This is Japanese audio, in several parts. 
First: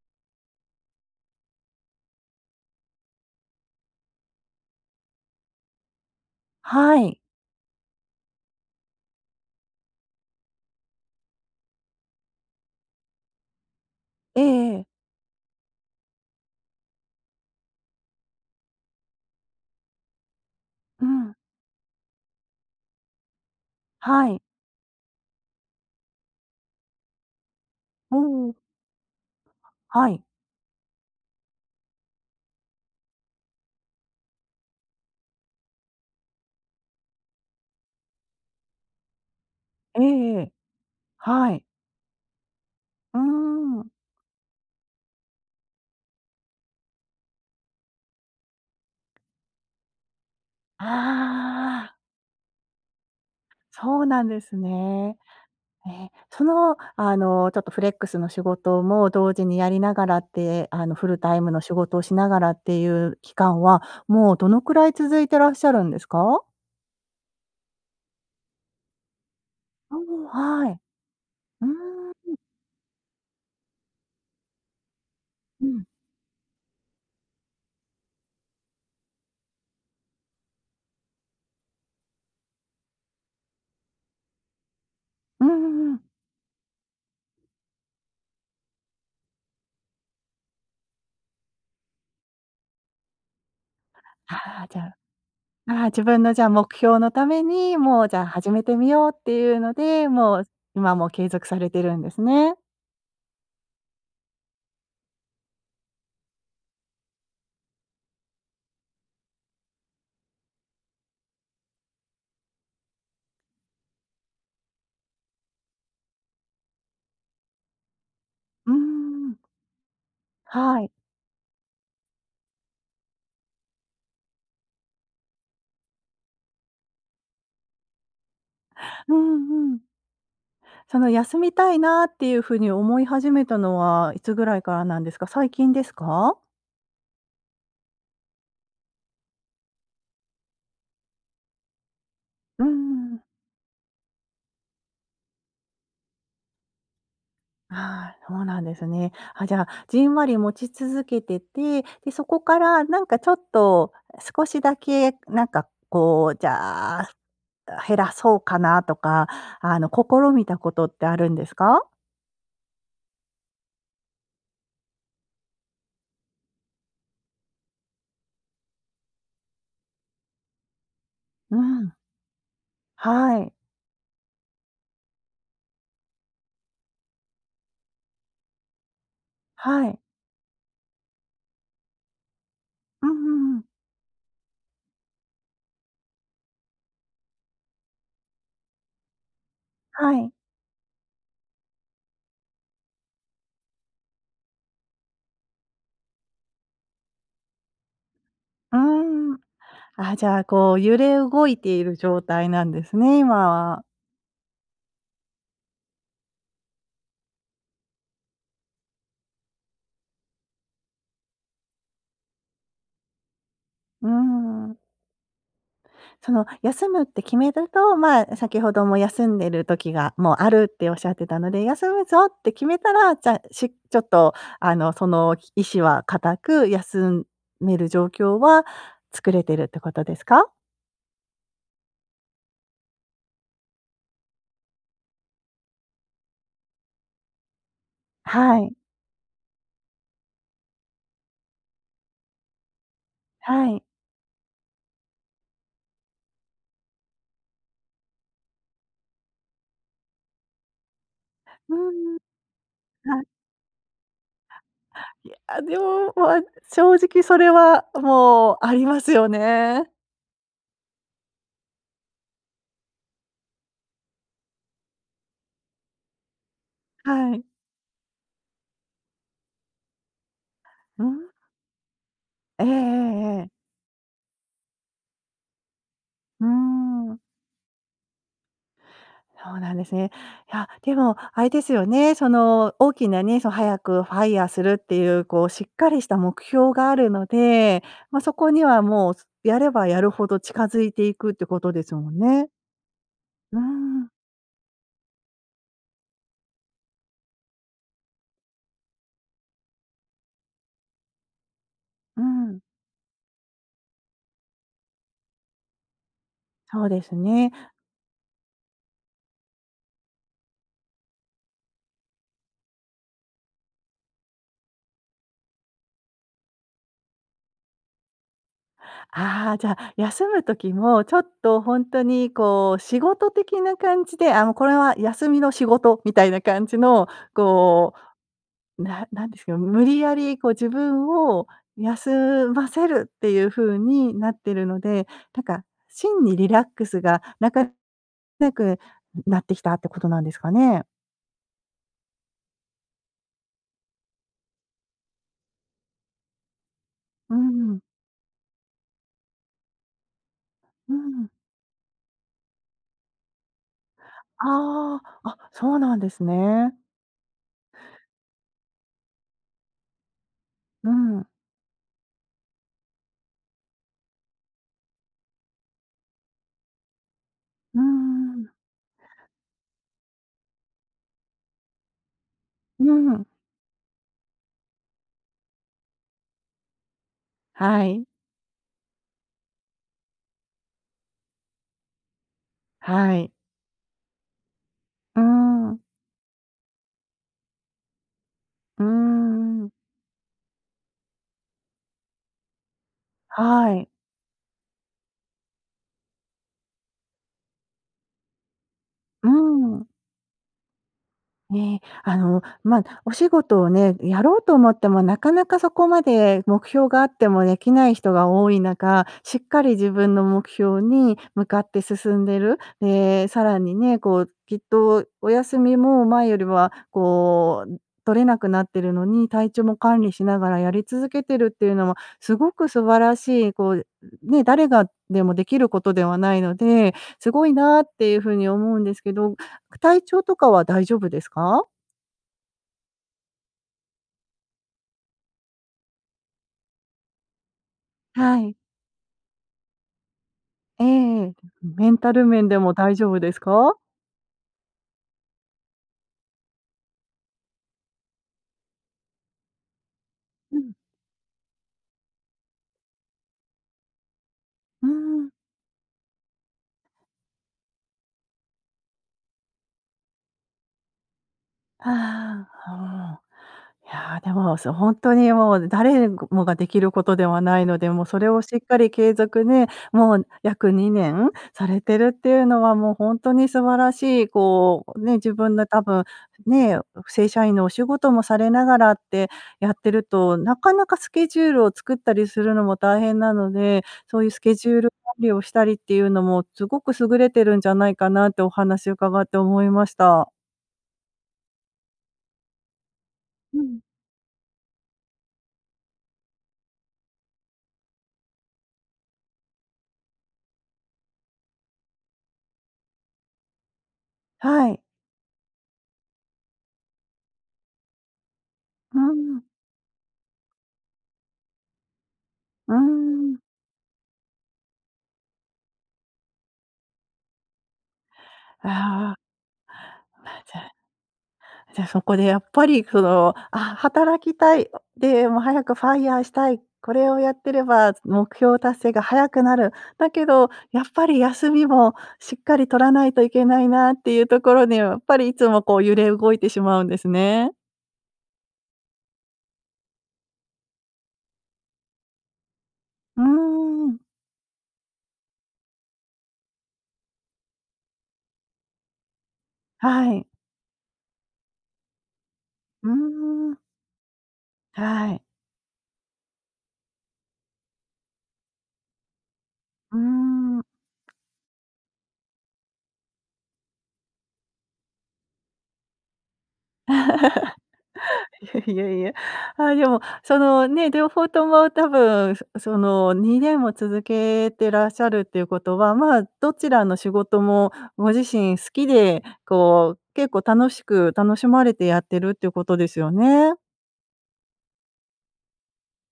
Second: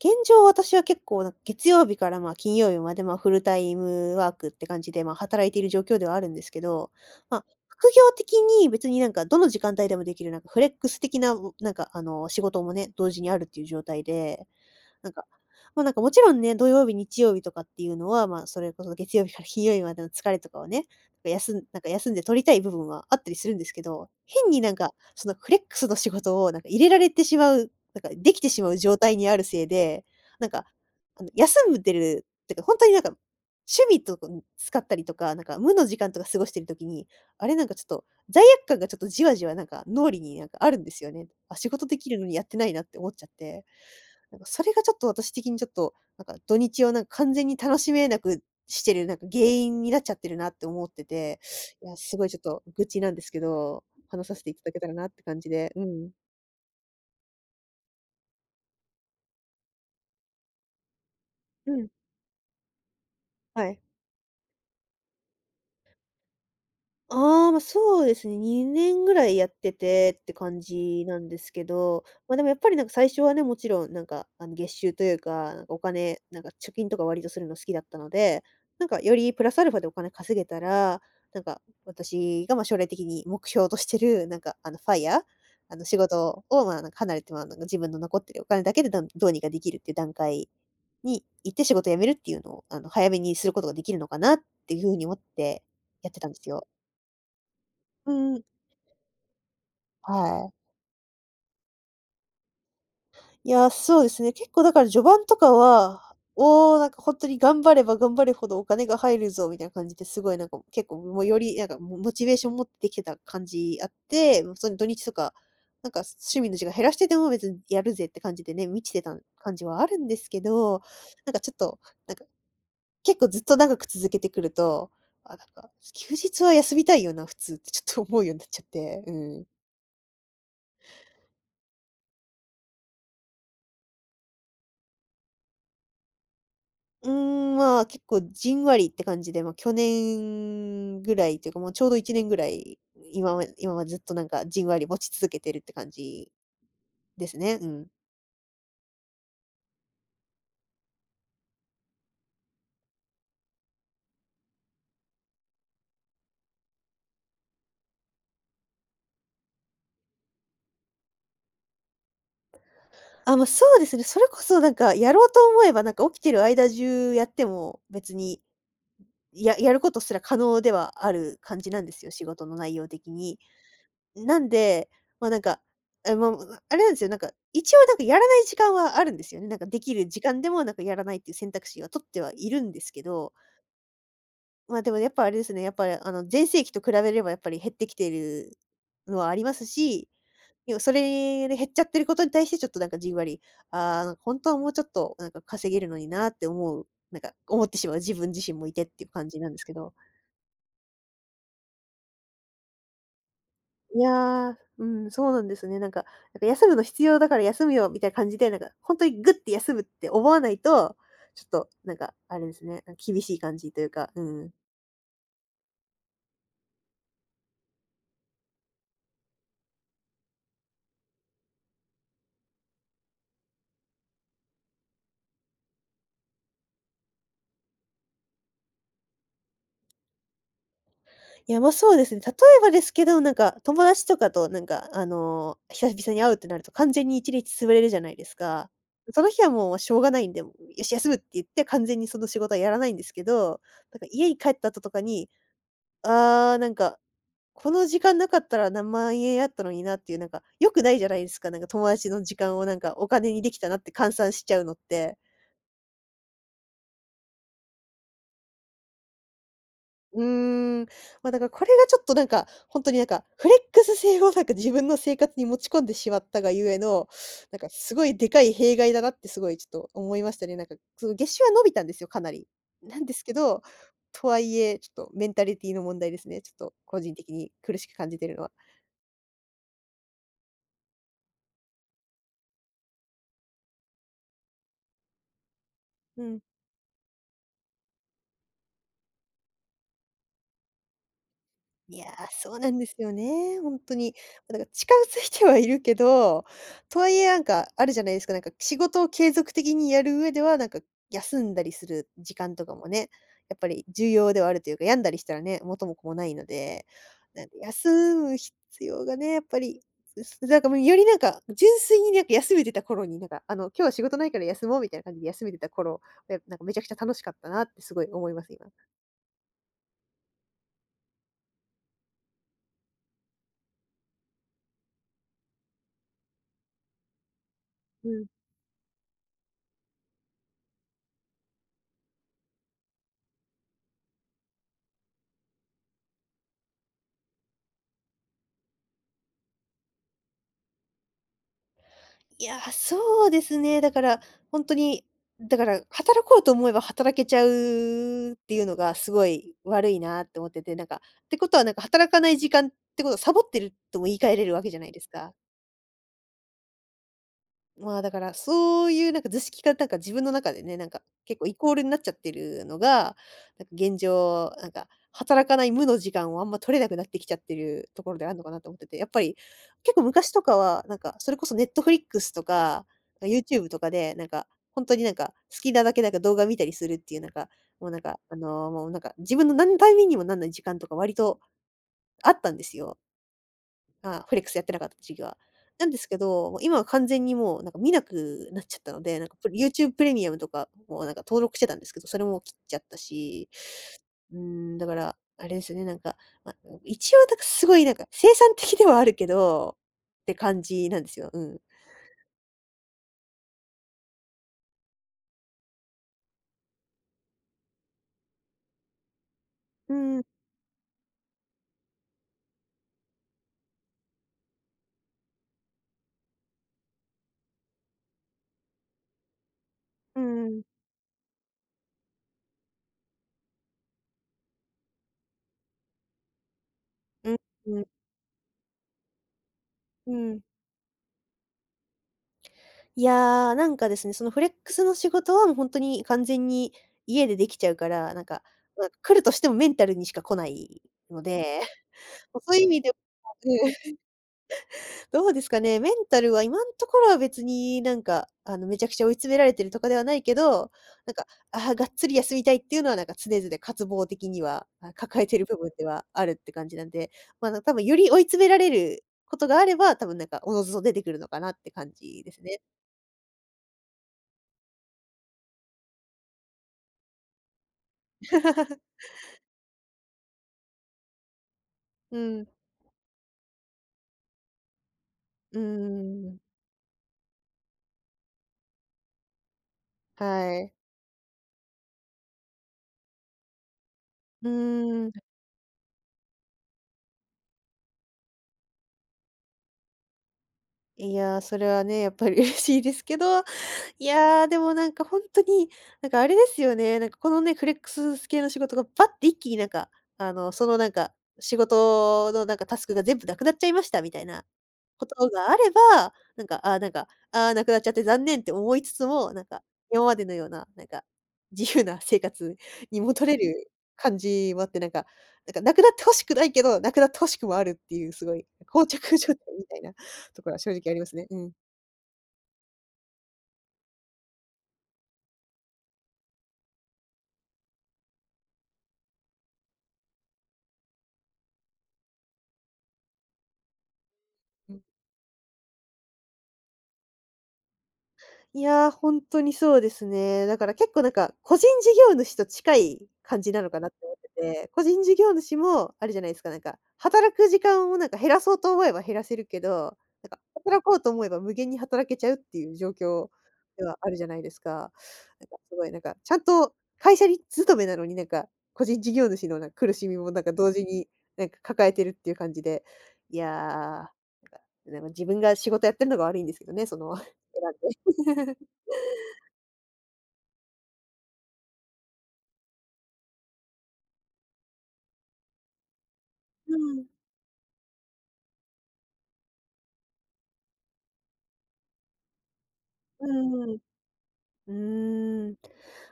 現状、私は結構なん、月曜日からまあ金曜日までまあ、フルタイムワークって感じで、まあ、働いている状況ではあるんですけど。はい。ま、副業的に別になんかどの時間帯でもできる、なんかフレックス的な、うなんか、あの、仕事もね、同時にあるっていう状態ええで。ええ。なんか、もうなんかもちろんね、土曜日、日曜日とかっていうのは、まあそれこそ月曜日から金曜日までの疲れとかをね、こうう、ん。休んなんか休んで取りたい部分はあったりするんですけど、はい。変に、なんか、そのフレックスの仕事を、なんか、入れられてしまう、なんか、うできてん。しまう状態にあるせいで、はい。なんか、あの休むってる、っていうか、本当になんか、趣味とか使ったりとか、なんか無の時間とか過ごしてる時に、あれなんかちょっと罪悪感がちょっとじわじわなんか、ええ脳裏えになんえ。かあるんですよね。はあ、い。仕事できるのにやってないなって思っうーちゃって。ん。なんか、それがちょっと私的にちょっと、なんか、土日はなんか完全に楽しめなくしてる、なんか、原因になっちゃってるなって思ってて。いああ。や、すごいちょっと愚痴なんですけど、そうな話んさでせていすただけたらなっね。て感じで。うえ、ん。その、あの、ちょっとフレックスの仕事も同時にやりながらって、あの、フルタイムのう仕ん。事をしながらっていう期間はい。は、もうどのくらい続いてらっしゃるんですか？ああ、ま、そうですね、2年ぐらいやってうてーっん。あてあ、感はい。じなんですうけーど。ん。ま、でもやっぱりなんか最初はね、もちろんなんか、あの、月収というか、なうんかおん。金、なんか貯金とか割とするの好きだったので、なんかよりプラスアルファでお金稼げたら、なんか私が、ま、将来的に目標としてる、なんか、あの、FIRE うんうあのんう仕ん。事を、まあ離れても、あの、自分の残ってるお金だけで、だんどうにかできるっていう段階に行って仕事を辞めるっていうのを、あの、早めにすることができるのかなっああ、てじいゃう風あ。に思ってああ自やって分たのんでじゃあすよ。目標のために、もううじゃん、う。始めてみようっていうので、もはう、い。今も継続されてるんですね。いや、そうですね。結構だから序盤とかは、おお、なんか本当に頑張れば頑張るほどお金が入るぞ、みたいな感じで、すごいなんか、結構もより、なんか、モモチベーション持ってきてた感じあって。もうその土日とか、なんか、趣味の時間減らしてても別にやるぜって感じでね、うー満ちてたん。感じはあるんですけはど。い。なんかちょっと、なんか、結構ずっと長く続けてくると、あ、なんか、休日は休みたいよな、普通。ってちょっと思うようんなっちゃって、ううん。んうん。その休みたいなっていう風に思い始めたのはいつぐらいからなんですか。最近ですか？うん、まあ、結構じんわりって感じで。ま、去年ぐらいっていうか、もうちょうど1年ぐらうい、ん。今は今はずっとなんか、じんわり持ち続けてるって感じですね。うん。ああ、そうなんですね。あ、じゃあ、じんわり持ち続けてて、で、そこからなんかちょっと、少しだけなんかこう、じゃあ、あ、減らそうかなとか、あの、試みたことって、あるんですか？あ、ま、そうですね。それこそなんか、やろうと思えばなんか、起きてる間中やっても別に、ややることすら可能ではあるう感じなんでん。すよ。仕事の内容的はに。い。ん、なんで、ま、なんか、あまあああれなんですよ。なんか一応なんか、やらない時間はあるんですよね。なんか、ではきい。る時間でもなんか、やらないっていう選択肢は、取ってはいるんですけうんうど。んうん。まあ、でもやっぱあれですね。やっぱりあの、全盛期と比べれば、やっぱり減ってきているのはありますし。はい。要はそれに減っちゃってることに対して、ちょっとなんかじんわり、ああ、なん、ほんとはもうちょっとなんか、稼げるのになあって思うなんか思ってしまう自分自身もいうて、っていう感じん。なんですけど。あ、じゃあこう、揺れ動いている状態なんですね。今は。いや、うん、そうなんですね。なんかなんか、休むの必要だから休むよ、みたいな感じで。なんか本当にグッて、休むって思わないと。ちょっとなんか、あれですね。な、厳しい感じといううか。うん。ん。その、休むって決めると、まあ先ほども、休んでる時がもうあるって仰ってたので。休むぞって決めたら、じゃあ、しちょっとあの、その意思は固く、休める状況は作れてるってことですか？いやま、そうですね。例えばですけど、なんか、友達とかとなんか、あの、久々に会うってなると、完全に1日潰れるじゃないですはか。い。その日はもうしょうがないんで、ん、よし休むって言って、完全にその、仕事はやらないんですけど。はい。なんか家に帰った後とかに、ああ、なんか、この時間なかったら何万円あったのにな、っていうなんか、良くないじゃないですか。なんか、う友達ん。の時間をなんか、おはい。金にできたなって換算しちゃうのって。いや、でも、まあ。正直それはもう、ありますよね。うん。ま、だから、これがちょっと。なんかほんとになんか。フレックス制をなんか、自分の生活に持ち込んでしまったが故の、はい。なんかすごいでかい弊害だなって、すごいちょっと思いましたね。なんか。うその、ん。月収は伸びたんですよ。かなり。えええなんですけえええ。ど、とはいえ、ちょっとメンタリティの問題ですね。うちょっと個人ん。的に、苦しく感じてるのは。そうなんですね。いや、でもあれですよね。その大きなね、その、早く FIRE するっていう、こうしっかりしたうん。目標があるので。まあ、そこにはもう、す、やればやるほど近づいていく、ってことですいや、もんね。そうなんですようね、ほんとん。に。もうだから、近づいてはいるけど。とはいえなんか、あるじゃないですか。なんか、仕事を継続的にやる上では、なんか休んだりするう時間ん。とかもね、やっぱり重要ではあるというか。病んだりしたらね、元も子もないのそで。うですなんね。か休む必要がね、やっぱり。つなんかもう、よりなんか、純粋になんか、休めてた頃になんか。あの、今日は仕事ないから休もう、みたいな感じで休めてた頃。いやなんか、めちゃくちゃ楽しかったなって、すごい思います。今。ああ。じゃあ、休む時もちょっと、ほんとにこう、仕事的な感じで、あの、これは休みの仕事みたいな感じのこうん。う、な何ですか、無理やりこう、自分を休ませるっていう風になってるので。なんか、真にリラックスがなかなくなってきたってことなんですかね。いや、そうですね。だから、ほんとに、だから、働こうと思えば働けうちゃん。うっていうのが、すごい悪いなって思ってて。なんうか、っん。てことはなんか、働かない時間ってことはサボってるとも言い換えれるわけじゃないあですあ。か。あ、そうなんですね。まあだから、そういうなんか図式がなんか自分の中でね、なんうかん。結構イコールんなっちゃってるのが、なんか現状、なんか働かない無の時間をあんま取れなくなってきちゃってうるところであんるうのん。かなと思ってて。やっぱり結構昔とかは、なんかそれこそ Netflix とうか、ん。あ、YouTube とかで、なんか本当になんか、好きなだけなんか動画見たりするっていうなんか、はもうなんい。か、あの、もうなんか、自分のなんの為にもなんない時間とか割とあったんですよ。はい。まあ、フレックスやってなかった時うー期は。ん。なんですけど、もう今は完全にもうなんか見なくなっちゃっうーたので、なんか、プレん。YouTube Premium とかもなんか登録してたんですけど、それも切っちゃったし。はい。うん、だから、あれですよね、なんか、ま、ん、一応、だかすごいなんか、生産的ではあるけうど、ん。って感じなんですよ。うん。ね。あの、ま、お仕事をね、やろうと思ってもなかなかそこまで目標があっても出来ない人が多い中、しっかり自う分のん。目標に向かって進んでる？え、さらにね、こうきっとお休みも、前よりは、こう、ん取れなくなってるのに、体調も管理うしなんがうらん。やり続けてるっていうのは、すごく素晴らしい、こう、ん、ね、誰がでも出来ることではないので、すうん、ごいうなっんていう風に思うんですけど。く体う調とん。かは大丈夫ですか？いや、なんかですね、そのフレックスの仕事はもうほんとに完全に家でできちゃうから、なんはか、い。わ、来るとしてもメンタルにしか来ないえのえ、で、メンタル 面そうでいう意も味で大丈夫で [unintelligible] く、すか？どうですかね、メンタルは今のところは別になんか、あの、めちゃくちゃ追い詰められてるとかではないけうど、ん。なんか、あ、がっつり休みたいっていうのはなんか常々、渇望的には、うーあ、抱えん。ている部分ではあるって感じなんで、ま、な多分より追い詰められることがあれば、たぶん、なんか、おのずと出てくるのかなって感じですあ、はね。あ。いや、でも、そ本当にもう誰もができることではないので、もうそれをしっかり継続ね、もう約2年されてるっうていうん。のはもう本当に素晴らしい、こう、ね、自分うーの多分ん。ね、正社員のお仕事もされながらってやってると、なはかい。なかスケジュールを作ったりするのも大変なので、そういうスうケジュールー管ん。理をしたりっていうのもすごく優れてるんじゃないかなってお話を伺って思いました。いや、それはね、やっぱり嬉しいですけど、うん。いや、でもなんか本当に、なんかあれですよね、なんかこのね、フレックス系の仕事がバッて一気になんかあのそのなんか仕事のなんかタスクが全部なくなっちゃいましたみたいなはい。ことがあれば、なんか、あ、なんか、あ、なくなっちゃって残念って思いつうつも、ん。なんか今までのような、なんか自由な生活うーに戻ん。れる感じはあってなんか、なんかなくなってほしくないけど、なくなってほしくもあるっていうすごい膠あ着状あ、態みたいなま、ところじはゃ正直ありますね。うん。じゃ、そこでやっぱりその、あ、働きたい、でも早くファイアしたい、これをやってれば目標達成が早くなる。だけどやっぱり休みもしっかり取らないといけないなっていうところうーにん。やっぱりいつもこう揺れ動いてしまうんですね。いや、ほんとにそうですね。だから結構、なんか、個人事業主と近いうー感じなのかなってん。思ってて。個人事業主もあるじゃないですか、なんか、働く時間を、なんか、減らそうと思えば減らせるけど、はい。なんか、働こうと思えば無限に働けちゃうっていうう状況ーん。ではあるじゃないですか。なんか、はい。すごいなんか、ちゃんと会社に勤めなのに、なんか個人事業主のなんか、苦うーしみもなんか、ん。同時になんか、抱えてるっていう感じで。いや、なんか、自分が仕事やってるのが悪いんですけどね、その、選んで。いやいやいや。あ、でも、そのね、両方とも多分、そその、2年も続けてらっしゃるということは、まあ、どちうらのん。仕事もご自身好きで、こう、結構楽しく、楽しまれてやってるっていうことですようね。ーん。うーん。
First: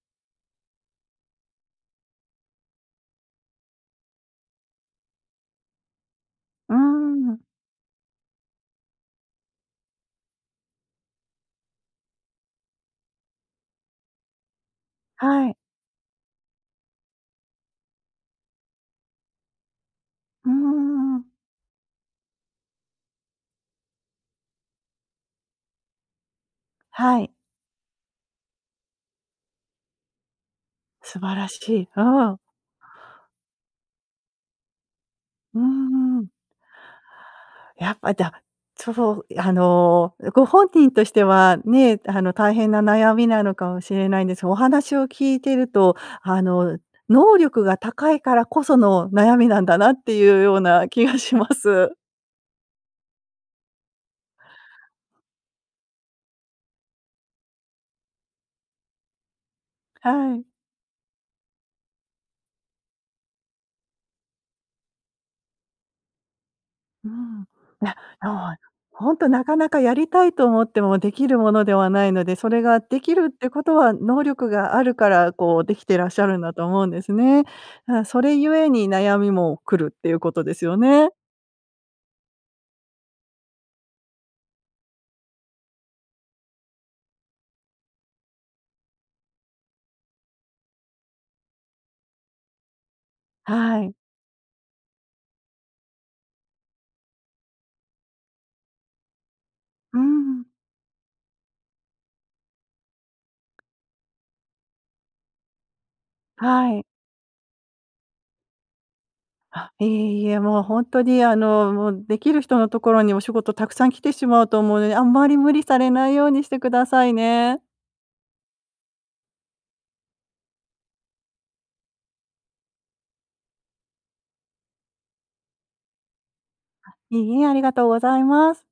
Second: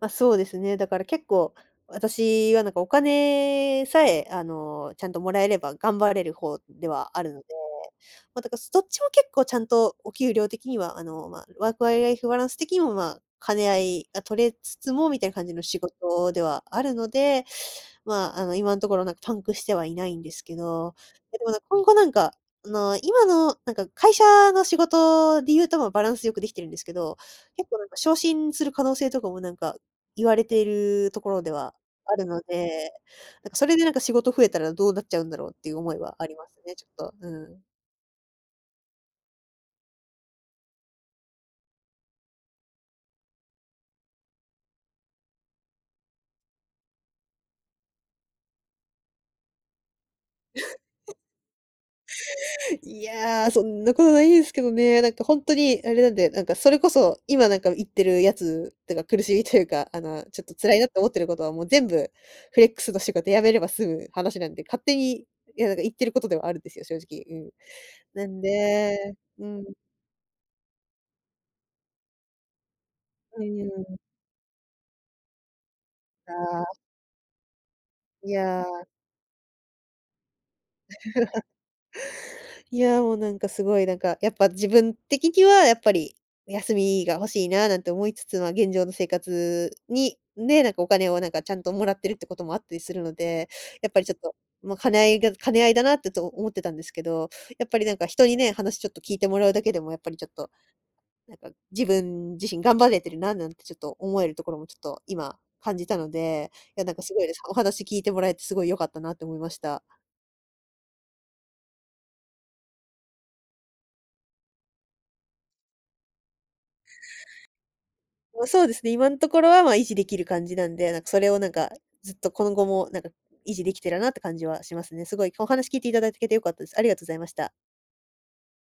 ま、そうですね。だから結構、私はなんか、お金さえ、あの、ちゃんともらえれば頑張れる方うーではあるのん。で。ま、だかすどっちも結構ちゃんと、お給料的には、あの、ま、ワークライフバランス的にも、ま、兼ね合いが取れつつも、みたいな感はじい。の仕事ではあるので。ま、あの、今んところなんか、パンクしてはいないんですうーけど。ん。でもなん、今後なんか、あの、今のなんか、会社の仕事で言うと、ま、バランス良くできてるんですけど、はい。結構なんか、昇進する可能性とかもなんか、言われている素とこ晴ろらでしはい。うあるん。ので。なんか、それでなんか、仕事増えたらどうなっちゃうんだろううーっていう思いはあん。りますね、ちょっと、うん。やっぱだ。そう、あの、うご本人としてはね、あの大変な悩みなのかもしれないんです、お話を聞いてると、あの、能力が高いからこその悩みなんだなっていうような気 がします。いや、そんなことないですけどね。なんか、ほんとにあれなんで、なんか、それこそ今なんか、言ってるやつ、なんか、苦しみというか、あの、はちょい。っと辛いなって思ってることはもう全部、フレックスの仕事辞めれば済む話なんで、勝手に、いや、なんか、言ってることではあるんですよ、正う直、ん、うん。いやなそう。んほでんとなうかん。なかやりたいと思ってもできるものではないので、それができるっうてこーとはん。能力があるから、こう、できてらっしゃあるんだとあ。思うんですね。な、そいれゆや。えに悩みも来るっていうことですよね。いや、もうなんか、すごいなんか、やっぱ、自分的にはやっぱり、休みが欲しいな、なんて思いつつ、ま、現状の生活に、ね、なんか、お金をなんか、ちゃんともらってるってこともあったりするので、はやっい。ぱりちょっと、もう、兼ね合いが兼ね合いだなってと、思ってたんですけど。やっぱりなんか、人にね、話ちょっと聞いてもらうだけでも、やうっぱりちょっん。と、なんか、自分自身頑張れてるな、なんてちょっと、思えるところもちょっと、今感じたので。はいい。やなんか、すごいです、お話聞いてもらえてすごい良かったなって思いましあ、た。いえいえ、もうほんとに、あの、もう、できる人のところにお仕事たくさん来てしまうと思うので、あんまり無理されないようにしてくださいね。ま、そうですね、今んところは、ま、維持できる感じなんで、なんか、それをなんか、ずっと今後もなんか、維持できたらなって感じはしますね。すごい、お話聞いていただけて良かったです。ありあ、がとうございいましいえ、た。ありがとうございます。